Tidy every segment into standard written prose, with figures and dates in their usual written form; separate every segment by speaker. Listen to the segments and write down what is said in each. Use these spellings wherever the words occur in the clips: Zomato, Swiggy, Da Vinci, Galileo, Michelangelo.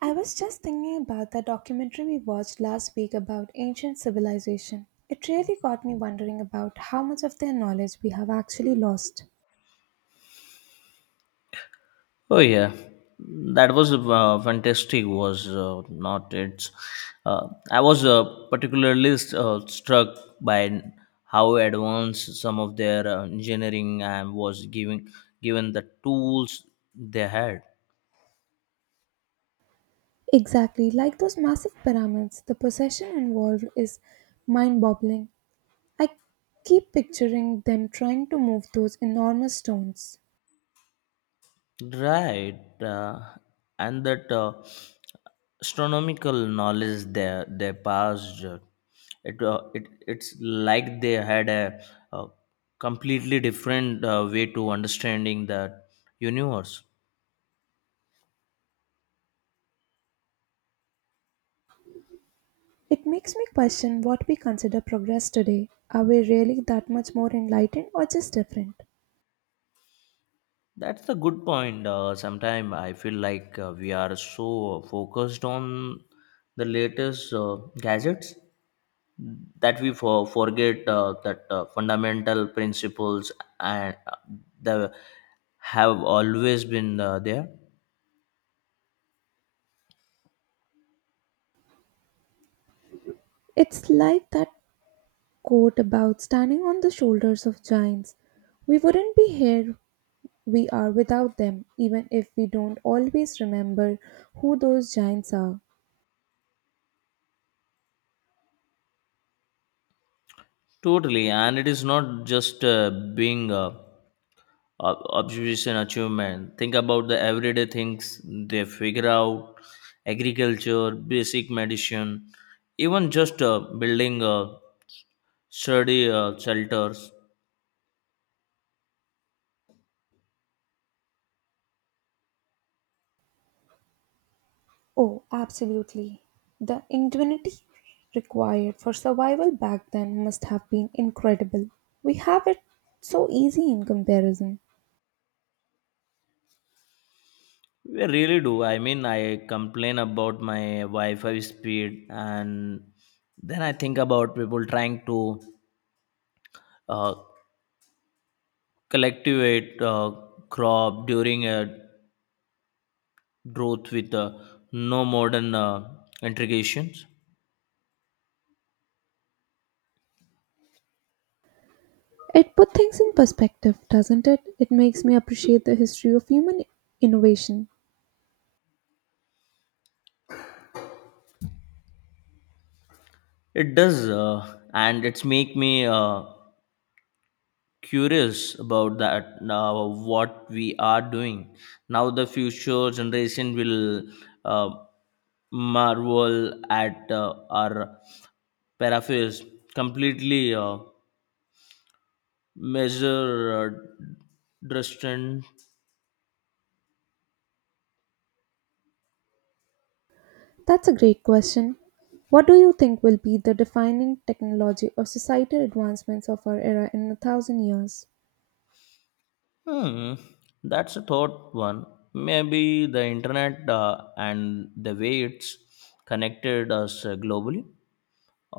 Speaker 1: I was just thinking about the documentary we watched last week about ancient civilization. It really got me wondering about how much of their knowledge we have actually lost.
Speaker 2: Oh yeah, that was fantastic. Was not it? I was particularly struck by how advanced some of their engineering and was giving given the tools they had.
Speaker 1: Exactly, like those massive pyramids, the possession involved is mind boggling. I keep picturing them trying to move those enormous stones.
Speaker 2: Right, and that astronomical knowledge they passed, it's like they had a, uh completely different way to understanding the universe.
Speaker 1: It makes me question what we consider progress today. Are we really that much more enlightened or just different?
Speaker 2: That's the good point. Sometimes I feel like we are so focused on the latest gadgets that we forget that fundamental principles and the have always been there.
Speaker 1: It's like that quote about standing on the shoulders of giants. We wouldn't be here we are without them, even if we don't always remember who those giants are.
Speaker 2: Totally, and it is not just being observation achievement. Think about the everyday things they figure out: agriculture, basic medicine, even just building sturdy shelters.
Speaker 1: Oh, absolutely. The ingenuity required for survival back then must have been incredible. We have it so easy in comparison.
Speaker 2: I really do. I mean, I complain about my Wi Fi speed, and then I think about people trying to uh, collectivate crop during a growth with no modern integrations.
Speaker 1: It put things in perspective, doesn't it? It makes me appreciate the history of human innovation.
Speaker 2: It does, and it's make me curious about that now what we are doing now the future generation will uh, marvel at our paraphrase completely measure uh, distant.
Speaker 1: That's a great question. What do you think will be the defining technology or societal advancements of our era in a thousand years?
Speaker 2: hmm that's a thought one. Maybe the internet and the way it's connected us globally,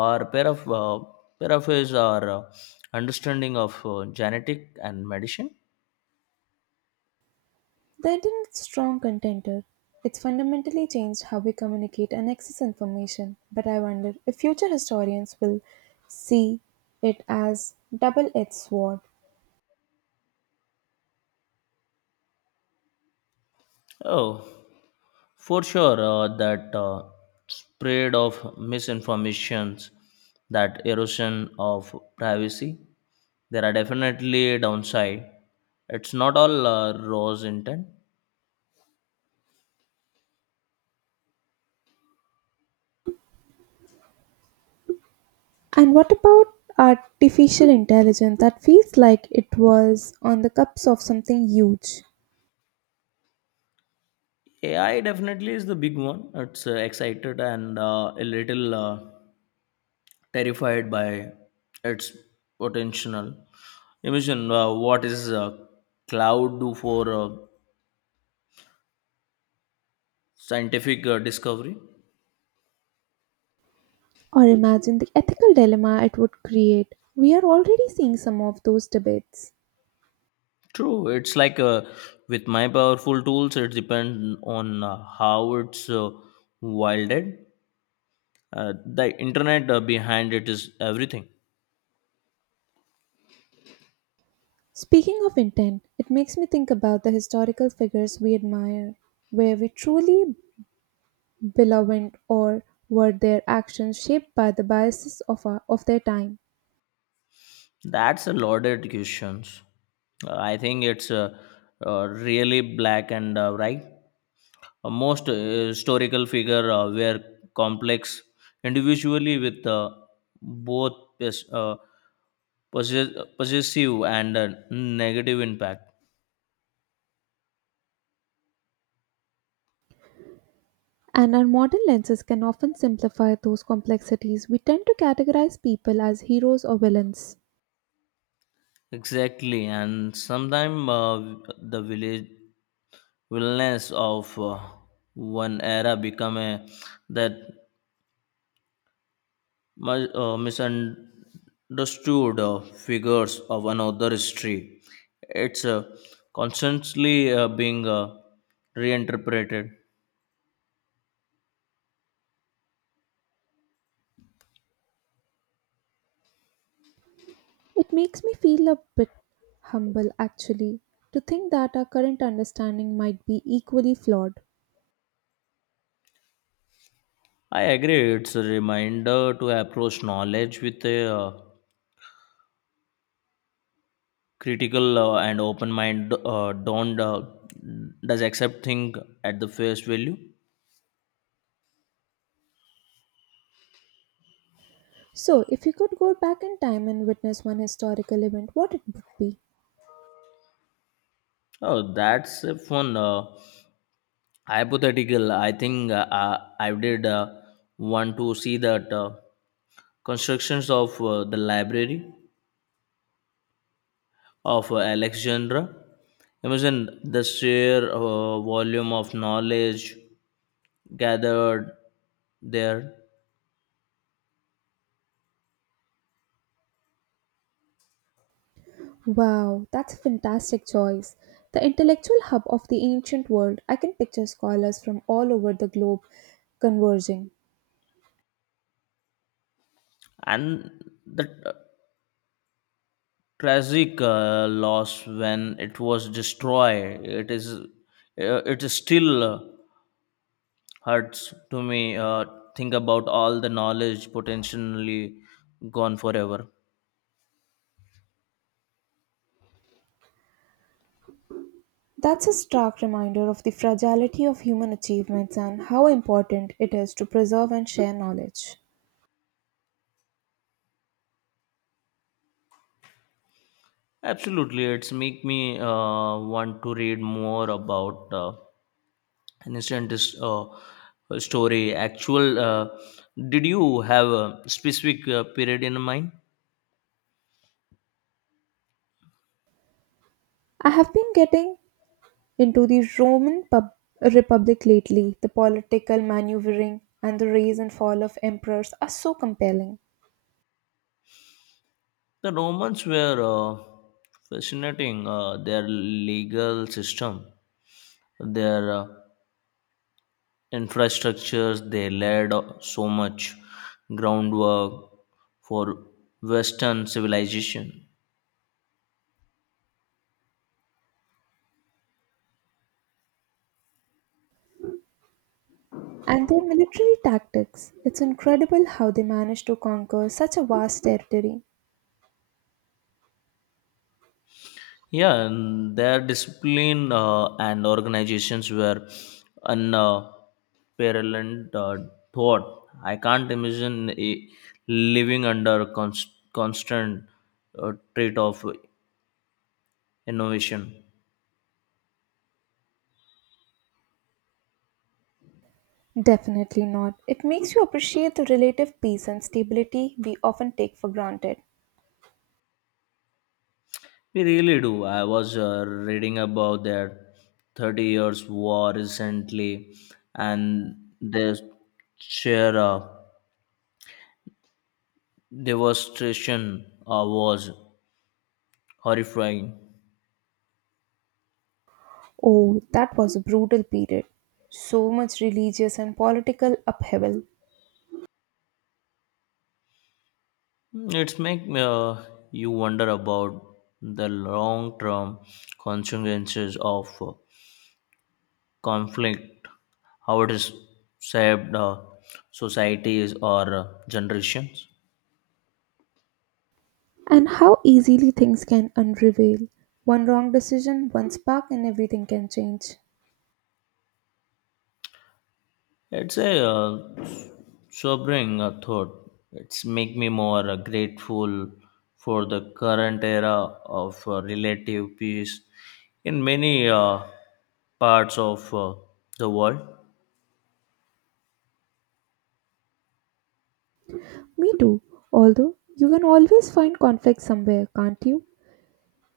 Speaker 2: or pair of his or understanding of genetic and medicine.
Speaker 1: The internet a strong contender. It's fundamentally changed how we communicate and access information, but I wonder if future historians will see it as double-edged sword.
Speaker 2: Oh, for sure, that spread of misinformations, that erosion of privacy, there are definitely downside. It's not all rose intent.
Speaker 1: And what about artificial intelligence that feels like it was on the cups of something huge?
Speaker 2: AI definitely is the big one. It's excited and a little terrified by its potential. Imagine what is cloud do for scientific discovery.
Speaker 1: Or imagine the ethical dilemma it would create. We are already seeing some of those debates.
Speaker 2: True, it's like with my powerful tools, it depends on how it's wielded. The internet behind it is everything.
Speaker 1: Speaking of intent, it makes me think about the historical figures we admire. Were we truly benevolent, or were their actions shaped by the biases of their time?
Speaker 2: That's a loaded questions. I think it's really black and right. Most historical figure were complex individually with both possessive and negative impact.
Speaker 1: And our modern lenses can often simplify those complexities. We tend to categorize people as heroes or villains.
Speaker 2: Exactly, and sometimes the village wilderness of one era become a that misunderstood figures of another history. It's constantly being reinterpreted.
Speaker 1: It makes me feel a bit humble, actually, to think that our current understanding might be equally flawed.
Speaker 2: I agree, it's a reminder to approach knowledge with a critical and open mind. Don't does accept thing at the face value.
Speaker 1: So, if you could go back in time and witness one historical event, what it would be?
Speaker 2: Oh, that's a fun hypothetical. I think I did want to see that constructions of the library of Alexandra. Imagine the sheer volume of knowledge gathered there.
Speaker 1: Wow, that's a fantastic choice. The intellectual hub of the ancient world, I can picture scholars from all over the globe converging.
Speaker 2: And the tragic loss when it was destroyed, it is still hurts to me think about all the knowledge potentially gone forever.
Speaker 1: That's a stark reminder of the fragility of human achievements and how important it is to preserve and share knowledge.
Speaker 2: Absolutely, it's make me want to read more about an instant uh, story actual. Did you have a specific period in mind?
Speaker 1: I have been getting into the Roman Republic lately. The political maneuvering and the rise and fall of emperors are so compelling.
Speaker 2: The Romans were fascinating. Their legal system, their infrastructures they laid so much groundwork for Western civilization.
Speaker 1: And their military tactics, it's incredible how they managed to conquer such a vast territory.
Speaker 2: Yeah, and their discipline and organizations were unparalleled. uh, Thought, I can't imagine living under constant threat of innovation.
Speaker 1: Definitely not. It makes you appreciate the relative peace and stability we often take for granted.
Speaker 2: We really do. I was reading about their 30 years war recently and their sheer devastation was horrifying.
Speaker 1: Oh, that was a brutal period. So much religious and political upheaval.
Speaker 2: It's make you wonder about the long term consequences of conflict, how it is shaped societies or generations.
Speaker 1: And how easily things can unravel. One wrong decision, one spark, and everything can change.
Speaker 2: It's a sobering thought. It's make me more grateful for the current era of relative peace in many parts of the world.
Speaker 1: Me too. Although you can always find conflict somewhere, can't you?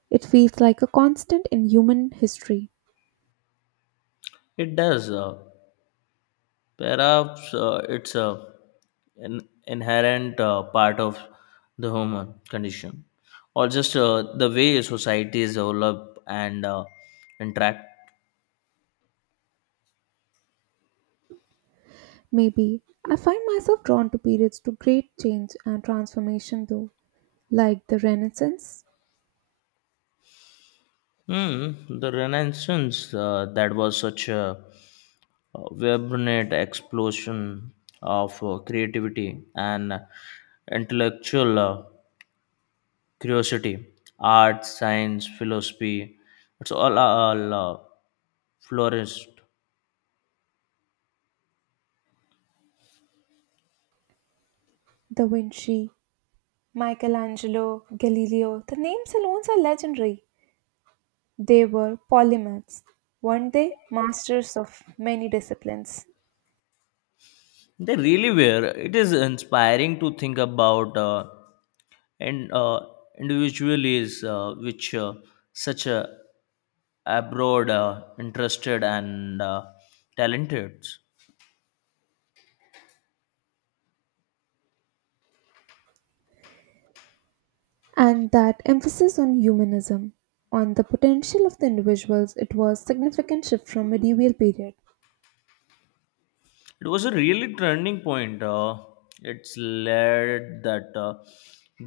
Speaker 1: It feels like a constant in human history.
Speaker 2: It does. Perhaps it's a an inherent part of the human condition, or just the way societies develop and interact.
Speaker 1: Maybe. I find myself drawn to periods to great change and transformation, though, like the Renaissance,
Speaker 2: Hmm. The Renaissance, that was such a vibrant explosion of creativity and intellectual curiosity, art, science, philosophy. It's all flourished.
Speaker 1: Da Vinci, Michelangelo, Galileo. The names alone are legendary. They were polymaths, weren't they? Masters of many disciplines.
Speaker 2: They really were. It is inspiring to think about and individuals which such a abroad interested and talented.
Speaker 1: And that emphasis on humanism, on the potential of the individuals, it was significant shift from medieval period.
Speaker 2: It was a really turning point. It's laid that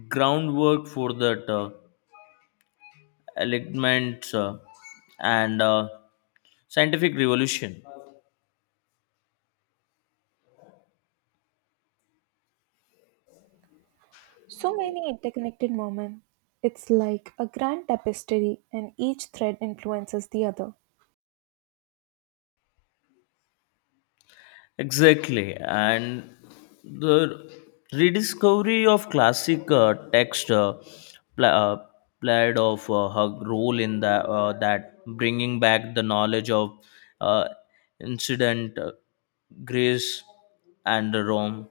Speaker 2: groundwork for that alignment and scientific revolution.
Speaker 1: So many interconnected moments. It's like a grand tapestry, and each thread influences the other.
Speaker 2: Exactly, and the rediscovery of classic text pla uh, played of her role in that bringing back the knowledge of uh, incident, Greece, and Rome.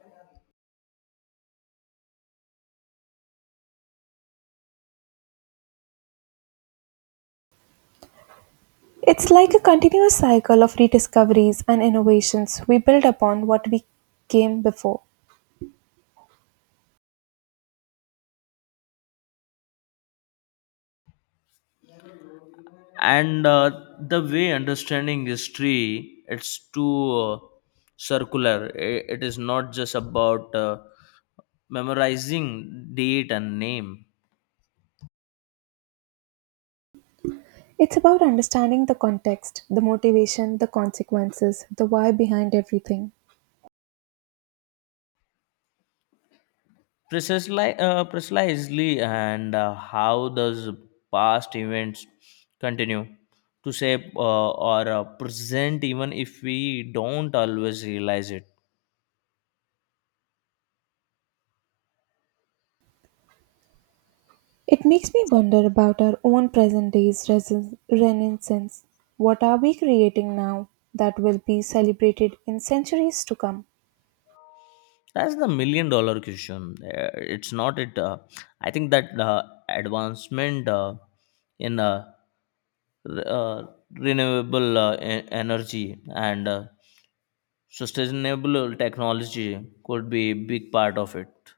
Speaker 1: It's like a continuous cycle of rediscoveries and innovations. We build upon what we came before.
Speaker 2: And the way understanding history it's too circular. It is not just about memorizing date and name.
Speaker 1: It's about understanding the context, the motivation, the consequences, the why behind everything.
Speaker 2: Precisely, and how does past events continue to shape or present, even if we don't always realize it.
Speaker 1: It makes me wonder about our own present day's renaissance. What are we creating now that will be celebrated in centuries to come?
Speaker 2: That's the million dollar question. It's not it. I think that advancement in re- uh, renewable energy and sustainable technology could be a big part of it.